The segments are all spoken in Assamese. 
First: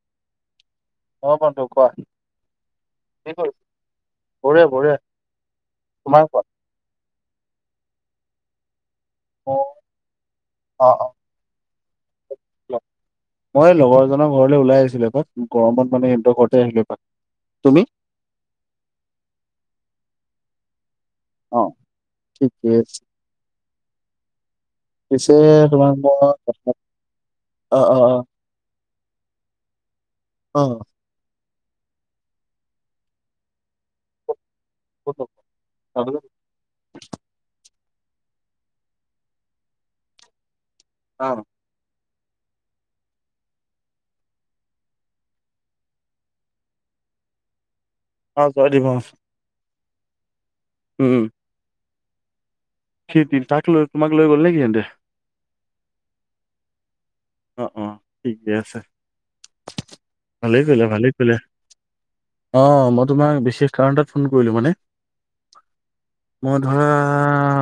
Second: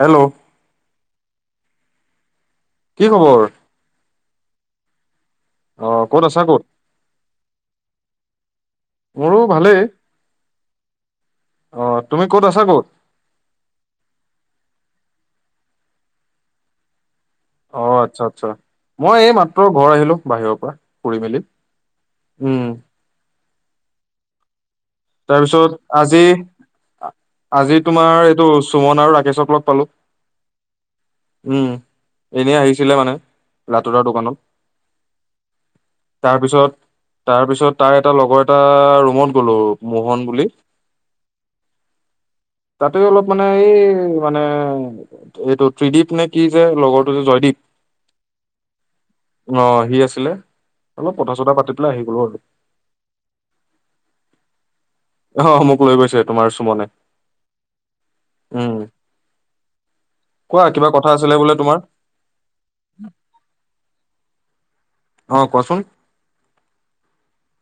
হেল্ল'। মই বন্ধু কোৱা, কি কি খবৰ কৰিছ? বঢ়িয়া-বঢ়িয়া। অহ, ক'ত আছা ক'ত? মোৰো ভালেই। অহ', অহ'। অহ, তুমি ক'ত আছা ক'ত? মই লগৰ এজনৰ ঘৰলে ওলাই আহিছিলোঁ আকো গৰমত মানে সিহঁতৰ ঘৰতে আহিলোঁ। অহ, আচ্ছা আচ্ছা। মই এই মাত্ৰ ঘৰ আহিলোঁ বাহিৰৰ পৰা। কৰি মেলি অ উম। ঠিকে আছে পিছে তাৰপিছত তোমাক আজি, মই কথা অ আজি অ তোমাৰ এইটো সুমন আৰু ৰাকেশক লগ পালোঁ। অহ। উম' এনেই আহিছিলে মানে ৰাতুলৰ দোকানত। [unintelligible] তাৰপিছত, তাৰপিছত তাইৰ এটা লগৰ এটা ৰুমত গ'লো মোহন বুলি। অ'। তাতে অলপ মানে এই মানে এইটো ত্ৰিদীপ নেকি যে লগৰটো যে জয়দীপ। অ', [unintelligible] অহ, সি আছিলে, উম অলপ উম। কথা-চথা পাতি পেলাই আহি গলোঁ আৰু। সি কি, তাকলৈ তোমাক লৈ গ'ল সিহেন্তে। অহ, মোক লৈ গৈছে তোমাৰ চুমনে। অ অ ঠিকে উম, আছে কোৱা কিবা কথা আছিলে বোলে তোমাৰ? অহ, মই তোমাক বিশেষ কাৰণ এটাত ফোন কৰিলোঁ মানে। অহ, কোৱাচোন? মই ধৰা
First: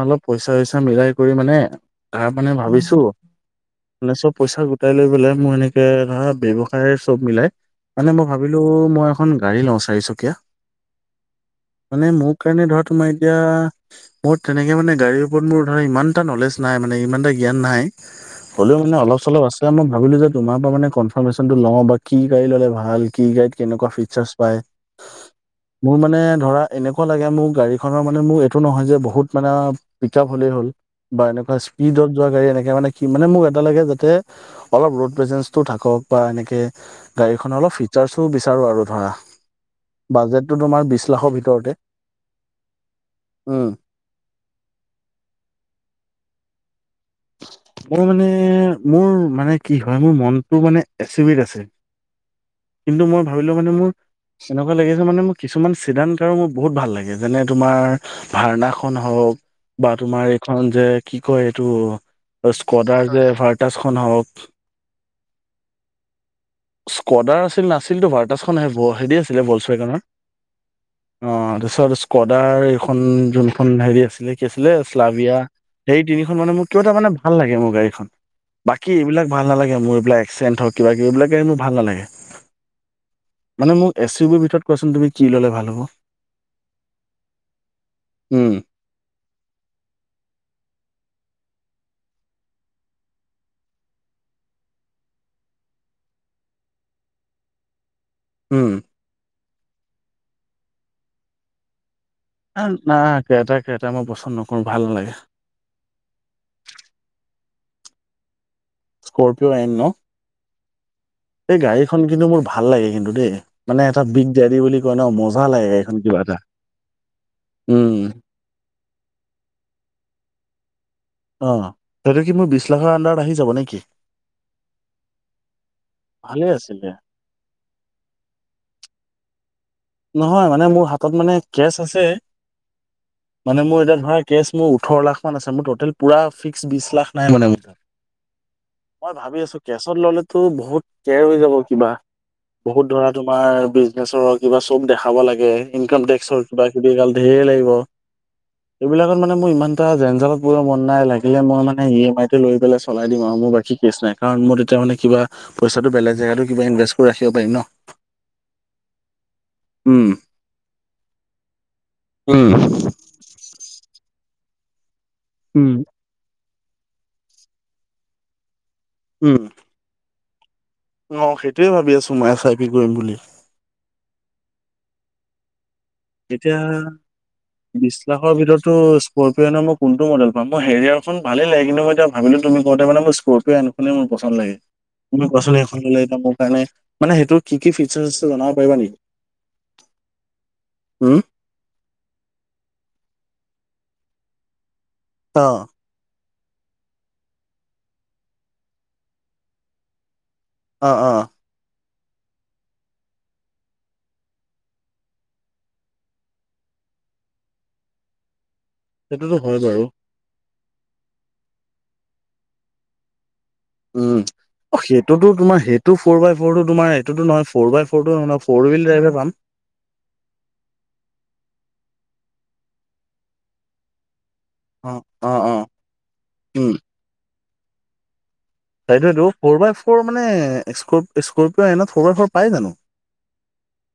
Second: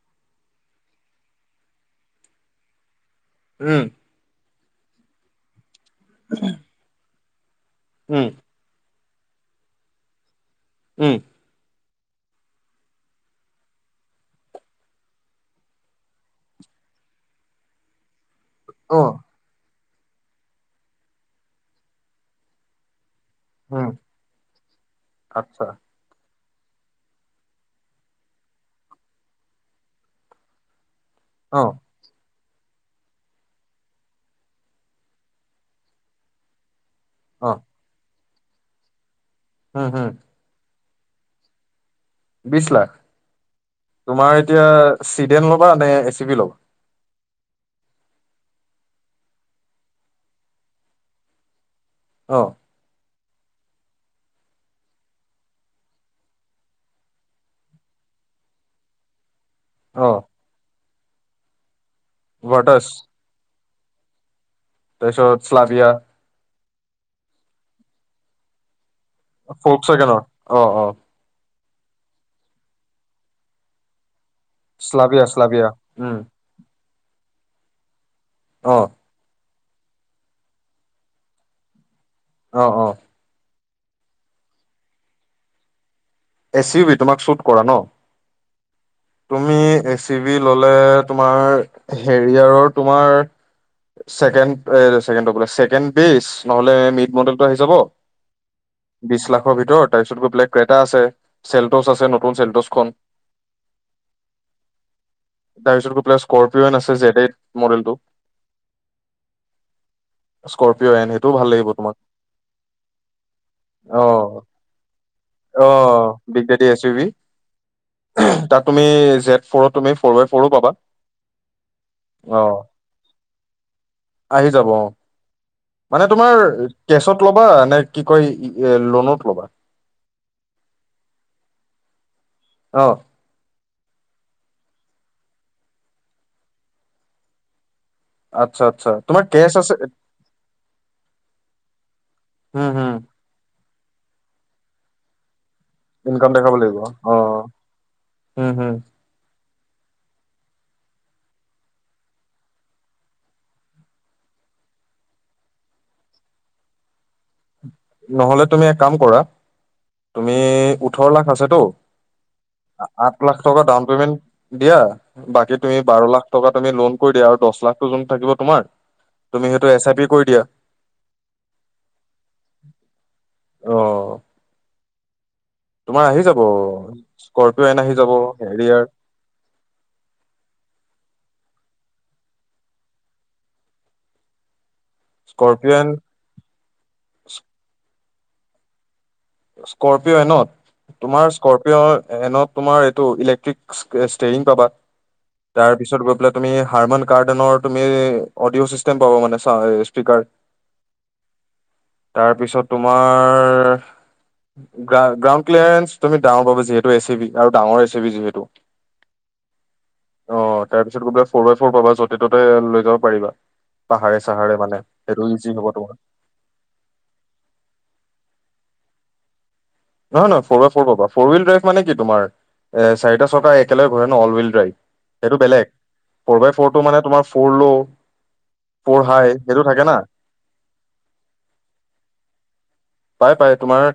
অলপ পইচা-চইচা মিলাই কৰি মানে তাৰ মানে ভাবিছোঁ। উম। মানে চব পইচা গোটাই লৈ পেলাই মোৰ এনেকে ধৰা ব্যৱসায় চব মিলাই, মানে উম মই ভাবিলোঁ মই এখন গাড়ী লওঁ চাৰিচকীয়া। উম। মানে মোৰ কাৰণে ধৰা তোমাৰ এতিয়া মোৰ তেনেকে মানে গাড়ীৰ ওপৰত মোৰ ধৰা, ইমান এটা নলেজ নাই মানে ইমান এটা জ্ঞান নাই। হ'লেও মানে অ অলপ চলপ আছে, মই ভাবিলোঁ যে তোমাৰ পৰা মানে কনফাৰ্মেশ্যনটো লওঁ বা কি গাড়ী ল'লে ভাল। কি গাড়ীত উম কেনেকুৱা ফিউচাৰ্চ পায়, আচ্ছা মোৰ মানে ধৰা এনেকুৱা লাগে মোৰ গাড়ীখনৰ মানে মোৰ এইটো নহয় যে বহুত মানে পিক আপ হ'লেই হ'ল। বা এনেকুৱা অ স্পীডত যোৱা গাড়ী এনেকে মানে কি মানে মোক এটা লাগে অলপ ৰড বেজেঞ্চটো থাকক বা এনেকে গাড়ীখন অ অলপ ফিচৰ্ছো বিচাৰোঁ আৰু ধৰা, উম হম বাজেটটো তোমাৰ বিশ লাখৰ ভিতৰতে। বিশ লাখ, উম, তোমাৰ এতিয়া চিডেন ল'বা নে, এ চি বি ল'বা? মই মানে, মোৰ মানে কি হয় মোৰ মনটো মানে এ চি বিত আছে। অহ। কিন্তু মই ভাবিলোঁ মানে মোৰ এনেকুৱা লাগিছে মানে মোৰ কিছুমান চিদ্ধান্তকাৰো মোৰ বহুত ভাল লাগে যেনে তোমাৰ ভাওনাখন হওঁক বা অ তোমাৰ এইখন যে কি কয় এইটো ভাৰ্টাছ স্কোৱাডাৰ যে ভাৰ্টাছখন হওঁক। তাৰপিছত ফ্লাবিয়া। স্কোৱাডাৰ আছিল নাছিলতো, ভাৰটাছখন হেৰি আছিলে ফ'ক বলচাইকৰত। চেকেনৰ অ অ অহ, তাৰপিছত স্কোৱাডাৰ এইখন যোনখন হেৰি আছিলে। কি আছিলে শ্লাভিয়া শ্লাবিয়া শ্লাভিয়া সেই উম তিনিখন মানে মোৰ কিয় এটা মানে ভাল লাগে মোৰ গাড়ীখন। অ বাকী এইবিলাক ভাল নালাগে মোৰ এইবিল এক্সডেণ্ হওঁক কিবা-কিবি এইবিলাক গাড়ী মোৰ নালাগে। অহ', অহ'। মানে মোক এ চি বিউৰ ভিতৰত কোৱাচোন তুমি কি ল'লে ভাল হ'ব। এ চি ভি তোমাক শ্বুট কৰা ন'। উম। তুমি এ চি বি ল'লে তোমাৰ হেৰিয়াৰৰ তোমাৰ ছেকেণ্ড এ‌ ছেকেণ্ডটো বোলে, ছেকেণ্ড পিচ নহ'লে মিড মডেলটো‌ আহি যাব। উম। বিশ লাখৰ ভিতৰত, তাৰপিছত গৈ বেলেগ ক্ৰেটা আছে চেল্টচ আছে নতুন। চেল্টছখন নাই ক্ৰেটা-ক্ৰেটা মই পচন্দ নকৰোঁ ভাল নালাগে। তাৰপিছত গৈ পেলাই স্কৰ্পিঅ' আছে জেড এড মডেলটো। স্কৰ্পিঅ' নাইন ন'। স্কৰপিঅ' এন সেইটোও ভাল এই লাগিব তোমাক গাড়ীখন কিন্তু মোৰ ভাল লাগে কিন্তু দেই, মানে এটা অ বিগ ডেৰি বুলি কয় ন' মজা লাগে অ গাড়ীখন কিবা এটা big daddy S U V উম। তাত তুমি জেট ফ'ৰত তুমি ফ'ৰ বাই ফ'ৰো পাবা। অহ, সেইটো কি অ মোৰ বিশ লাখৰ আনডাৰত আহি যাব নেকি? আহি যাব অহ। মানে তোমাৰ ভালে আছিলে কেচত ল'বানে, কি কয় লোনত ল'বা? নহয় মানে মোৰ হাতত মানে কেচ আছে। অ', মানে মোৰ এতিয়া ধৰা কেছ মোৰ ওঠৰ লাখ মান আছে মোৰ টেল পুৰা ফিক্স বিশ লাখ নাই মানে মোৰতাত। আচ্ছা আচ্ছা। মই তোমাৰ ভাবি কেচ আছোঁ আছে কেছত ললেতো বহুত কেয়ৰ হৈ যাব কিবা উম বহুত হম ধৰা তোমাৰ বিজনেচৰ কিবা চব দেখাব লাগে ইনকাম টেক্সৰ দেখাব কিবা লাগিব কিবি এগাল অ ধেৰ লাগিব উম হম এইবিলাক মানে মোৰ ইমান এটা জেঞজালত পোৰ মন নাই লাগিলে মই মানে ই এম আইটে লৈ পেলাই চলাই দিম আৰু মোৰ বাকী কেছ নাই কাৰণ মই তেতিয়া মানে কিবা পইচাটো বেলেগ জেগাটো কিবা ইনভেষ্ট কৰি ৰাখিব পাৰিম ন'। নহলে তুমি এক কাম কৰা উম, তুমি ওঠৰ লাখ আছেতো উম। আঠ লাখ টকা ডাউন পে'মেণ্ট দিয়া বাকী উম তুমি বাৰ লাখ টকা তুমি লোন কৰি দিয়া আৰু দশ লাখটো যোন থাকিব তোমাৰ উম তুমি সেইটো এছ আই পি কৰি দিয়া অ', সেইটোয়ে ভাবি আছো মই এচ আই পি কৰিম বুলি অ', তোমাৰ আহি যাব এতিয়া স্কৰপিঅ'ন আহি বিশ যাব লাখৰ ভিতৰতো হেৰিয়াৰ স্কৰপিঅ' এন অ'ৰ মই কোনটো মডেল পাম মই হেৰিয়াৰখন ভালেই লাগে কিন্তু মই এতিয়া ভাবিলোঁ তুমি ক'নটে মানে মই স্কৰপিঅ' এন খনে মোৰ পচন্দ লাগে তোমি কোৱাছোন সেইখন স্কৰপিঅ'ন ললে এতিয়া মোৰ কাৰণে মানে সেইটো কি ফিচাৰ আছে জনাব পাৰিবা নেকি? স্কৰপিঅ এনত উম তোমাৰ স্কৰপিঅ এনত তোমাৰ এইটো ইলেক্ট্ৰিক ষ্টেৰিং পাবা অ তাৰ পিছত গৈ পেলাই তুমি হাৰমান কাৰ্ডেনৰ তুমি অডিঅ' চিষ্টেম পাব মানে স্পীকাৰ অ', অ', তাৰপিছত তোমাৰ গ্ৰাউণ্ড ক্লিয়াৰেঞ্চ তুমি ডাঙৰ পাব যিহেতু এ চি বি আৰু ডাঙৰ এ চি বি যিহেতু সেইটোতো হয় বাৰু অ', তাৰ পিছত গৈ পেলাই ফ'ৰ বাই ফ'ৰ পাবা য'তে ত'তে লৈ যাব পাৰিবা পাহাৰে উম, চাহাৰে মানে সেইটো সেইটোতো ইজি তোমাৰ হ'ব সেইটো ফৰ বাই ওপৰতো তোমাৰ এইতোটো নহয় ফ'ৰ বাই ফৰটো নহয়, ফৰ হুইল ড্ৰাইভে পাম। নহয় নহয় ফ'ৰ বাই ফ'ৰ পাবা, ফ'ৰ হইল ড্ৰাইভ মানে কি তুমাৰ, এ চাৰিটা ছকা একেলগে ঘূৰে ন' অল হুইল ড্ৰাইভ। অ সেইটো অ বেলেগ, ফ'ৰ বাই উম, ফ'ৰটো মানে তোমাৰ ফৰ ল ফ'ৰ সেইটোয়ে তো হাই ফৰ সেইটো বাই থাকে না ফৰ মানে স্কৰ স্কৰপিঅ' এনত ফৰ বাই ফৰ পাই জানো? পাই পাই তোমাৰ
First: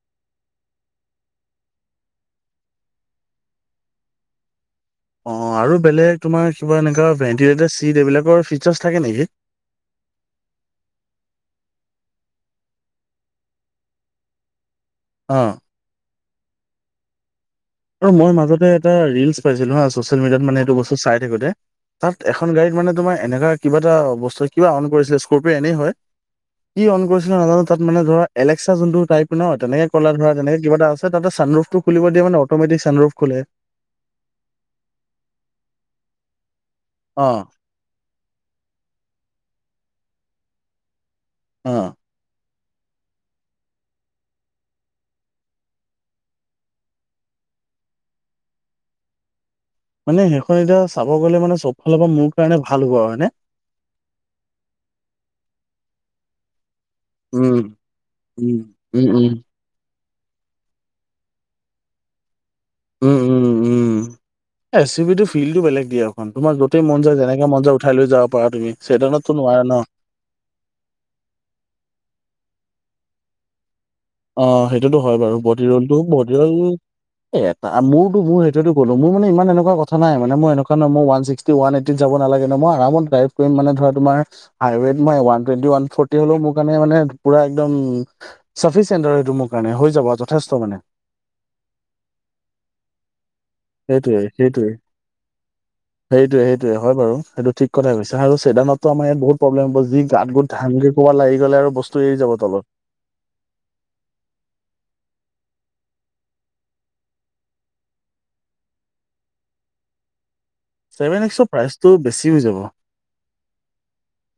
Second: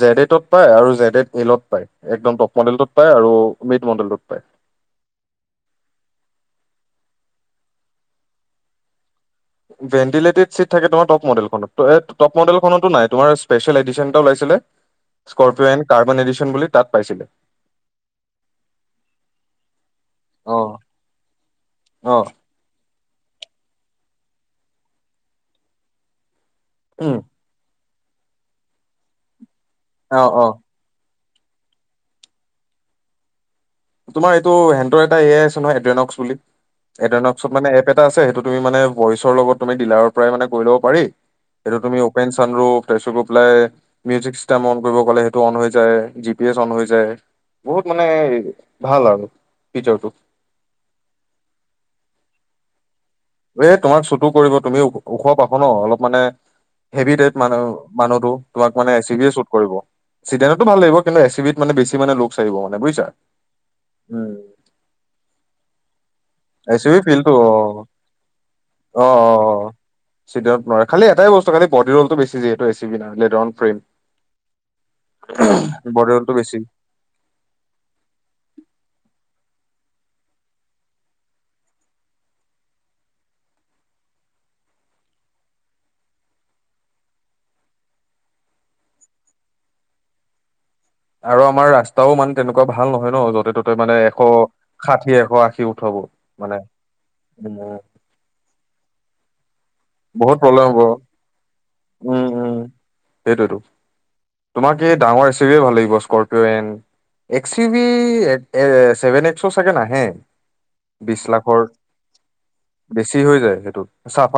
জেড এডত পায় আৰু জেড এড এলত পায়, একদম টপ মডেলত পায় আৰু মিড মডেলত পায়। অ', আৰু বেলেগ তোমাৰ কিবা এনেকুৱা ভেণ্টিলেটেড চিট এইবিলাকৰ ফিচাৰ্ছ থাকে নেকি? ভেন্টিলেটেড চিট থাকে তোমাৰ টপ মডেলখনত, টপ মডেলখনতো নাই তোমাৰ স্পেচিয়েল এডিশন এটা ওলাইছিলে [inaudible] স্কৰপিঅ এন কাৰ্বন এডিশন বুলি তাত পাইছিলে। আৰু মই মাজতে এটা ৰিলচ পাইছিলো হা চচিয়েল মিডিয়াত মানে উম, এইটো বস্তু চাই থাকোঁতে তাত এ এখন গাড়ীত মানে তোমাৰ এনেকা কিবা এটা বস্তু কিবা অন কৰিছিলে স্ক'ৰ্পিঅ' এনেই হয়। কি অন কৰিছিলে নাজানো তাত মানে ধৰা এলেক্সা যোনটো টাইপ নহ তেনেকে কলা ধৰা তেনেকে কিবা এটা আছ তাতে ছানৰুফটো খুলিব দিয়ে মানে অ'মেটিক ছানৰুফ খোলে। তোমাৰ এইটো হেণ্টৰ এটা এ আই আছে নহয় এড্ৰেনক্স বুলি অ', এড্ৰনক্সত মানে এটা আছে সেইটো তুমি মানে ভইচৰ লগত তুমি ডিলাৰৰ পৰাই মানে কৰি ল'ব পাৰি সেইটো অ তুমি অপেন ছানৰুফ তাৰ পাছত গৈপেলাই মিউজিক চিষ্টেম অন কৰিব ক'লে সেইটো অন হৈ যায় জি পি এছ অন হৈ যায় বহুত মানে ভাল আৰু। ফিচাৰটো। মানে সেইখন এতিয়া চাব গ'লে মানে চব ফালৰ পৰা মোৰ কাৰণে ভাল হ'ব আৰু হয় নে? এহ তোমাক চুটো কৰিব তুমি ওখ পাখ ন' অলপ মানে হেভি টাইপমানে উম, মানুহটো উম, তোমাক মানে উম, এছ ইউ ভি এ উম, শ্বুট কৰিব। চিডেনতো ভাল লাগিব কিন্তু এ চি বিত মানে বেছি মানে লোক্স আহিব মানে বুজিছা? উম। এ চি বিটো ফিলটো বেলেগ দিক। তোমাৰ এ য'তেই চি বি মন যায় ফিল্ডটো যেনেকে মন যায় অ', উঠাই লৈ যাব পাৰা তুমি, চেইদানততো নোৱাৰা নহ। চিদনত নোৱাৰে। খালি এটই বস্তু খালি বডি ৰলটো বেছি যিহেতু এচিবিত লেডৰন ফ্ৰেম। অহ সেইটোতো হয় বাৰু বদি ৰোলটো, বডি ৰলটো বদি ৰোল বেছি। এটা মোৰোটো মোৰ সেইটোতো ক'লো মোৰো মানে ইমান এনেকুৱা কথা নাই মানে মই এনেকুৱা নহয় মই ওৱান ছিক্স ওৱান এইটিত যাব নালাগে নহ, মই আৰামত ড্ৰাইভ কৰি মানে ধৰা তোমাৰ হাইৱেত মানে ওৱান টুৱেন্টি, ওৱান ফৰ্টি হ'লেও মোৰ কাৰণে মানে পুৰা একদম চাফি মোৰ কাৰণে হৈ যাব যথেষ্ট মানে। আৰু আমাৰ ৰাস্তাও মানে তেনেকুৱা ভাল নহয় ন য'তে ত'তে মানে এশ সেইটোৱে সেইটোৱে ষাঠি এশ আশী উঠাব সেইটোৱে মানে সেইটোৱে হয় বাৰু সেইটো উম, ঠিক কথাই কৈছে আৰু চেদানত ত' আমাৰ ইয়াত বহুত প্ৰব্লেম হ'ব। যি বহুত গাত-গোট প্ৰব্লেম হ'ব ধাংকে ক'ৰবাত লাগি গ'লে আৰু বস্তু এৰি উম, যাব উম। তলত। সেইটোৱেতো। তোমাক এই ডাঙৰ এ চিয়ে ভাল লাগিব Scorpio N X U V এক চেভেন এক্সটো ছাগে নাহে। ছেভেন বিশ এক্সৰ লাখৰ প্ৰাইচটো বেছি হৈ যাব বেছি হৈ যায় সেইটো,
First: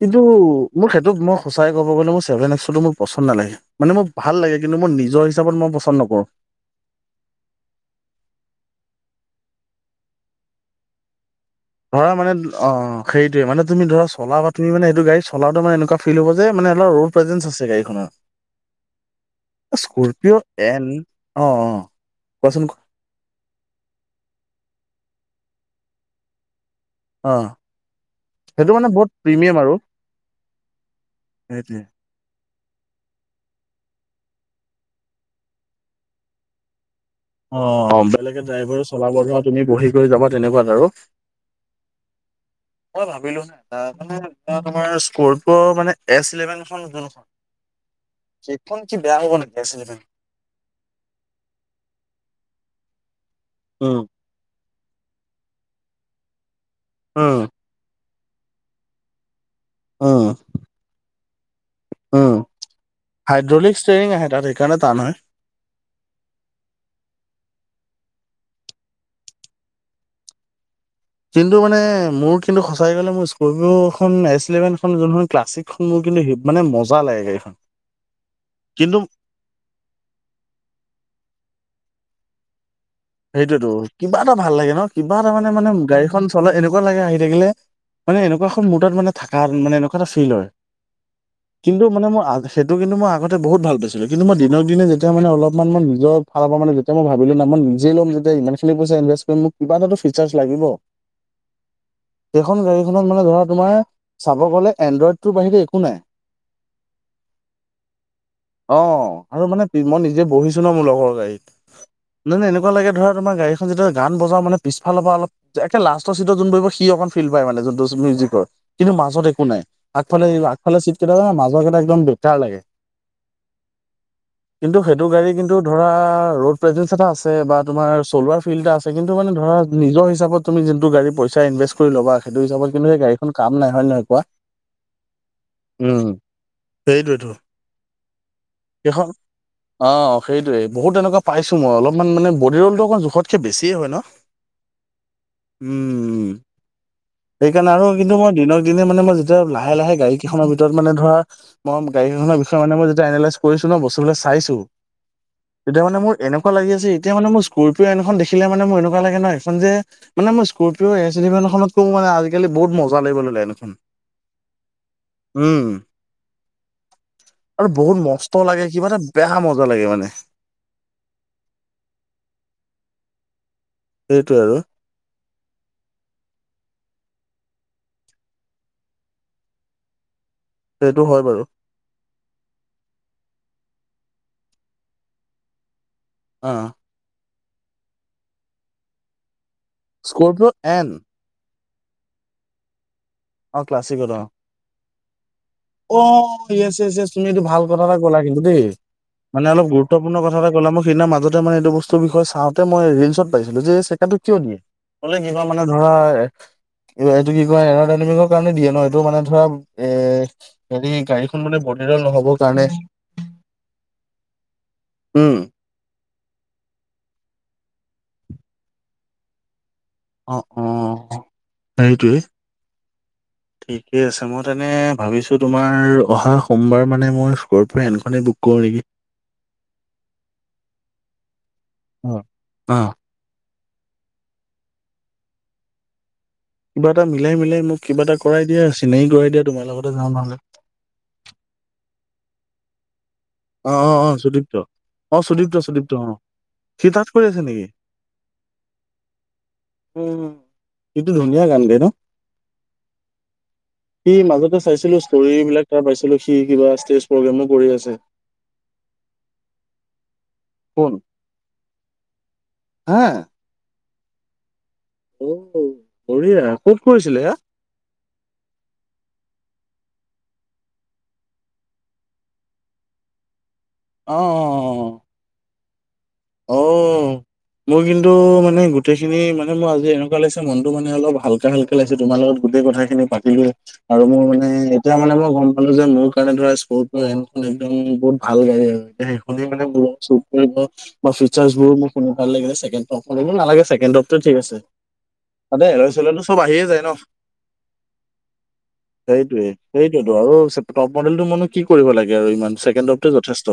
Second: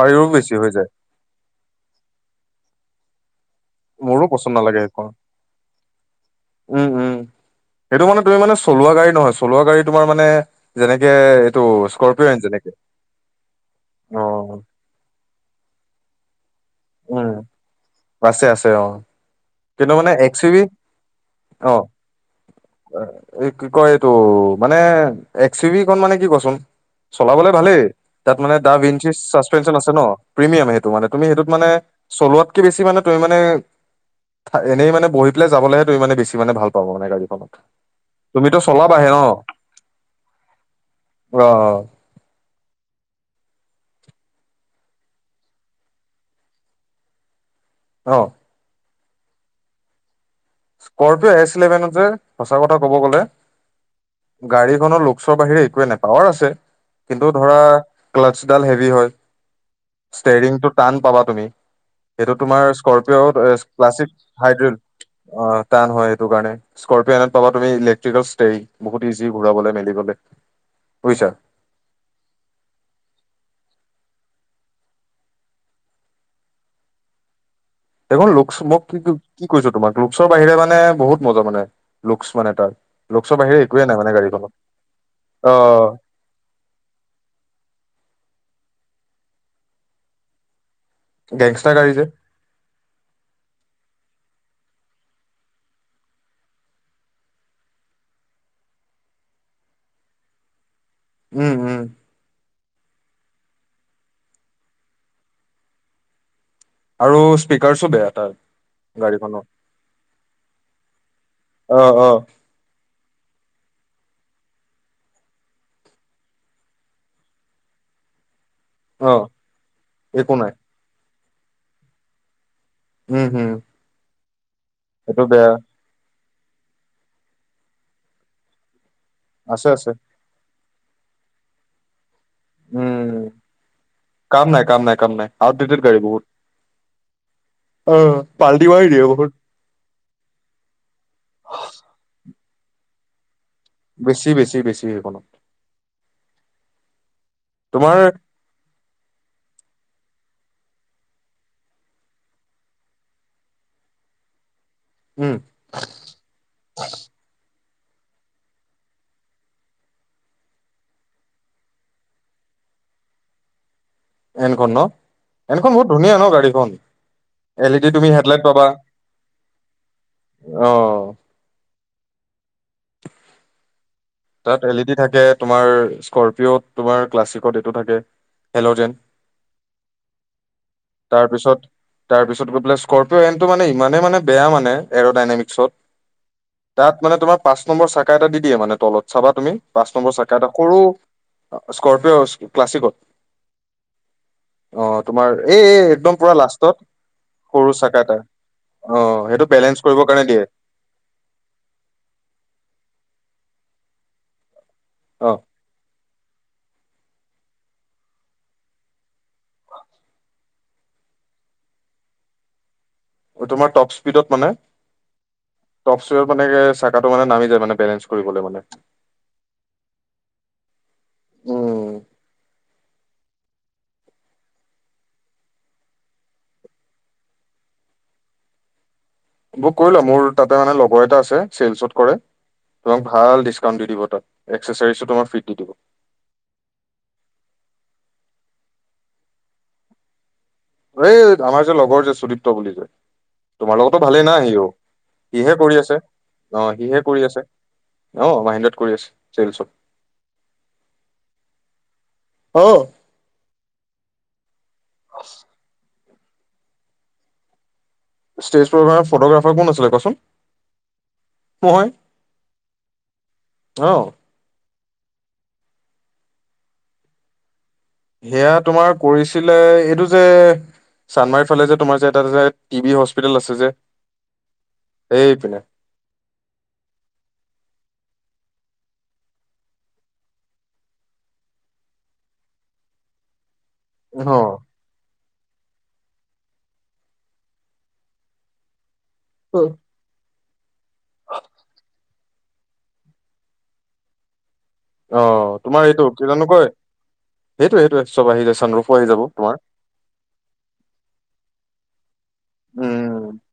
কিন্তু বেছ মোৰ সেইটো মই সঁচাকে কব গ'লে মোৰ চেভন এক্সটো মোৰ পচন্দ নালাগে। মানে মোৰ মোৰো ভাল পচন্দ লাগে কিন্তু নালাগে মই সেইখন নিজৰ হিচাপত মই পচন্দ নকৰোঁ। উম উম সেইটো মানে তুমি মানে চলোৱা গাড়ী নহয়, চলোৱা গাড়ী তোমাৰ মানে যেনেকে এইটো ধৰা মানে স্কৰপিঅ'ন যেনেকে অহ সেইটোয়ে তুমি ধৰা অ চলাবা তুমি মানে এইটো গাড়ী চলাওটে মানে এনেকুৱা ফিল হ'ব যে মানে অলপ ৰড উম প্ৰাইজেঞ্চ আছে গাড়ীখনৰ। আছে আছে অহ কিন্তু মানে X Scorpio U B N অ' অ' অহ কোৱাচোন এই কি কয় এইটো, মানে এক্স ইউ ভি খন মানে কি কচোন? অ' চলাবলে ভালেই তাত মানে সেইটো বহুত দাভিঞ্চিচ প্ৰিমিয়াম আৰু চাচপেন্সন আছে নহ প্ৰিমিয়াম সেইটো মানে, তুমি সেইটোত মানে সেইটোৱে। চলোৱাত কে বেছিমানে তুমি মানে এনেই মানে বহি পেলাই যাবলৈহে তুমি মানে বেছি মানে ভাল পাবা মানে গড়ী। অহ বেলেগে ড্ৰাইভাৰে চলাব ধৰা তুমি বহি কৰি যাবা তেনেকুৱাত আৰু। অহ। মই ভাবিলো ন মানে এ তোমাৰ স্ক'ৰ্পিঅ মানে এছ ইলেভেন এখন যোনখন [inaudible] অহ সেইখন কি বেয়া হব নেকি এচ ইলেভেন? স্কৰ্পিঅ এচ ইলেভেনত যে সঁচা কথা ক'ব গ'লে উম। গাড়ীখনৰ লোকচৰ বাহিৰে একোৱে নাই পাৱাৰ আছে কিন্তু উম। ধৰা ক্লাছডাল হেভি হয়। উম, ষ্টেৰিংটো টান পাবা তুমি। উম, এইটো তোমাৰ স্কৰপিঅ' হাইড্ৰলিক ষ্টেৰিং ক্লাছিক আহে হাইড্ৰল [inaudible] অ তান হয় সেইটো কাৰণে স্কপিঅ খনট পাবা তুমি ইলেক্ট্ৰিকেল ষ্টেৰী বহুত ইজি ঘূৰাবলৈ মেলিবলৈ বুজিছা। কিন্তু মানে মোৰ কিন্তু সঁচাকে মোৰ স্কৰ্ফিও খন এছ ইলেভেন খন যুনখন ক্লাছিক খনও কিন্তু হিব- মানে মজা লাগে গাড়ীখন। এখন লোক কি কিন্তু কি কৈছো তোমাক? লুকচৰ বাহিৰে মানে বহুত মজা মানে লুক্চ মানে তাৰ। লুকচৰ বাহিৰে সেইটোয়েতো একোৱে নাই মানে কিবা এটা গাড়ীখনত ভাল লাগে ন? কিবা এটা মানে অ মানে গাড়ীখন চলত এনেকুৱা লাগে আহি থাকিলে। মানে এনেকুৱা এখন মুডত মানে থাকা মানে এনেকুৱা এটা ফিল হয়। গেংষ্টাৰ কিন্তু গাড়ী যে মানে মোৰ আগ সেইটো কিন্তু মই আগতে বহুত ভাল পাইছিলোঁ। কিন্তু মই দিক দিনে যেতিয়া মানে অলপমান মই নিজৰ ফালৰ পৰা মানে যেতিয়া মই ভাবিলো না মই ল'ম যেতিয়া ইমানখিনি পইচা ইনভেষ্ট কৰিম মোক কিবা এ ফিাৰ্চ লাগিব। উম উম। সেইখন গাড়ীখনত মানে ধৰা তোমাৰ চাব গ'লে এনড্ৰইড তৰ বাহিৰে একো নাই। আৰু স্পীিকাৰছো বেয়া তাৰ। অ, গাড়ীখনৰ আৰু মানে মই নিজে বহিছো ন মোৰ লগৰ গাড়ী অ অ ন নে এনেকুৱা, লাগে ধৰা গাড়ীখন যেতিয়া গান বজা মানেপিছফালৰ পৰা অলপ, একে লাষ্টৰ চিটত যোন প সি অক ফিলড পায় মানে যোনটো মিউজিকৰ। কিন্তু অ মাজত একো নাই আগফালে একো নাই আগফালে চিট কেইটাে মাজৰ কেইটা একদম বেটাৰ লাগে। উম, উম, কিন্তু সেইটো গাড়ী কিন্তু ধৰা ৰড প্ৰেজেন্ঞ্চ এটা আছে বা তোমাৰ চলাৰ ফিল্ড এটা আছে। তে কিন্তু মান ধৰা আছে আছে নিজ হিচাপত তুমি যোনটো গাড়ী পইচা ইনভষ্ট, ল'বা সেইটো হিচাপত কিন্তু সেই উম গাড়ীখন কাম নাই হয় নহ কুৱা কাম নাই কাম নাই কাম নাই আউটডেটেড গাড়ী উম, বহুত সেইটোৱেটো। অ পালতিমাৰি দিয়ে বহুত। অ, সেইটয়ে বহুত তেনেকুৱ পাইছো মই অলপমান মানে বডি ৰলটো অকণ জোখত বেছিয়ে হয় ন? বেছি বেছি বেছি সেইখনত উম, সেইকাৰণে আৰু তোমাৰ কিন্তু মই দিনক দিনে মানে মই যেতিয়া লাহে লাহে গাড়ী কেইখনৰ ভিতৰত মানে ধৰা। মই গাড়ীখনৰ বিষয়ে মান মই যেতিয়া এলাইজ কৰিছো ন বস্তুাক চাইছো, উম, তেতিয়া মানে মোৰ এনেকুৱা লাগি আছে এতিয়া মান মোৰ স্কৰপিঅ এনখন দেখিলে মানে মোৰ এনেকুৱা লাগে নয় এখন যে, মানে মই স্কৰ্পিঅ এছ ইলিভেনখনত কওঁ মানে আজিকালি বহুত মজা লাগিব ললে এনখন। এনখন ন এনখন বহুত ধুনীয়া ন গাড়ীখন। আৰু এল ই ডি বহুত তুমি হেডলাইট নষ্ট লাগে পাবা কি মানে বেয়া মজা লাগে মানে। অ', সেইটোৱে আৰু তাত এল ই ডি থাকে তোমাৰ স্কপিঅত তোমাৰ ক্লাছিকত এইটো থাকে হেল'জেন। [inaudible] হয় তাৰ বাৰু পিছত তাৰপিছত গৈ পেলাই স্কৰপিঅ এণ্ডটো মানে ইমানেই মানে বেয়া মানে এৰ ডাইনেমিক্সত। অ', তাত মানে তোমাৰ পাঁচ নম্বৰ চাকা এটা দি দিয়ে মানে তলত চাবা তুমি পাঁচ নম্বৰ চাকা এটা স্কৰপিঅ' সৰু, এন স্কৰ্পিঅ' ক্লাছিকত। অ, ক্লাছিকৰ অ, অ তোমাৰ এই এই অ, একদম পুৰা লাষ্টত ইয়েছ-ইয়েছ তুমি এইটো ভাল সৰু কথা এটা চাকা ক'লা কিন্তু দেই। অ মান সেইটো অলপ বেলেঞ্চ কৰিবৰ গুৰুতপূৰ্ণ কাৰণে দিয়ে কথাটা ক'লা সেইদিনা মাজতে মানেটো বস্ত, বিষয়ে চাওঁতে মই ৰিলচত পাইছিলো যে এই চেকাটো কিয় দিয়ে বলে কিবা মানে ধৰা এ, এইটো কি কয় এন ডমিংৰ কাৰণে দিয়ে ন এইটো মানে ধৰা এ, হেৰি গাড়ীখন মানে বলিৰল নহবৰ কাৰণে। তোমাৰ টপ স্পীডত মানে। উম, টপ স্পীডত মানে চাকা টো মানে নামি জাই মানে বেলেজ কৰিব মানে অ, অ, উম সেইটোৱে। ঠিকে আছে মই তেনে ভাবিছোঁ তোমাৰ অহা সোমবাৰ মানে মই সৰুফুৰে পৰা এলটো এনখনেই বুক কৰোঁ নেকি? [inaudible] বুক কৰি লোৱা মোৰ তাতে মানে লগৰ এটা আছে চিলচত কৰে অ', তোমাক। ভাল ডিছকাউণ্ট দি দিব তাত, এক্সেচাৰিজো তোমাৰ ফ্ৰীত দি দিব। কিবা এটা মিলাই, মিলাই মোক কিবা এটা কৰাই দিয়া, চিনাকি কৰাই দিয়া তোমাৰ লগতে যাওঁ নহ'লে। এই আমাৰ যে লগৰ যে সুদীপ্ত বুলি যে। তোমাৰ অ', লগতো অ', অ', ভালেই না সুদীপ্ত সিও। অ', সিহে সুদীপ্ত কৰি সুদীপ্ত আছে, অ', অ' সি সিহে তাত কৰি আছে। নেকি? অ, মাহেন্দ্ৰত কৰি আছে চেইলছত। উম, সিটো ধুনীয়া গান গায় ন। অ', তাৰ মাজতে চাইছিলো ষ্টৰি বিলাক। তাক পাইছিলো সি কিবা ষ্টেজ প্ৰগ্ৰেমো কৰি আছে। ষ্টেজ প্ৰগ্ৰামৰ ফটোগ্ৰাফাৰ কোন আছিলে কোৱাচোন। কোন মই হা। অ'। অ', বৰহীয়া ক'ত কৰিছিলে এয়া। হেয়া তোমাৰ কৰিছিলে এইটো যে চানমাৰীৰ ফালে থকা টি বি হস্পিতালত আছে যে। অ', অ' অ'। সেই পিনে। অ'। মোৰ কিন্তু মানে গোটেই খিনি মানে আজি এনেকুৱা লাগিছে মনটো মানে অলপ ভাল। মোৰ এনেকুৱা লাগিছে তোমাৰ লগত গোটেই কথাখিনি পাতিলোৱে আৰু নো অ মানে এতিয়া মানে মই গ'ম পালো যে মোৰ কাৰণে স্কপিঅ' এনখন একদম বহুত ভাল গাড়ী আৰু এয়ে বডি মানে বহুত চুট কৰিব মানে ফিচা্ৰজ বোৰ ভাল লাগিলে ছেকেণ্ড টপ নালাগে ছেকেণ্ড টপ টো ঠিক আছে। অ', তাতে তোমাৰ এলয় এইটো চেলয়টো চব আহিয়ে তোমালোকৰ যায় ন' সেইটো সেইটোৱে চব আহি যাব চান ৰফো আহি যাব তোমাৰ। সেইটোতো আৰু টপ মডেলটো নো মই কি কৰিব লাগে আৰু ইমান ছেকেণ্ড টপটোৱে উম যথেষ্ট।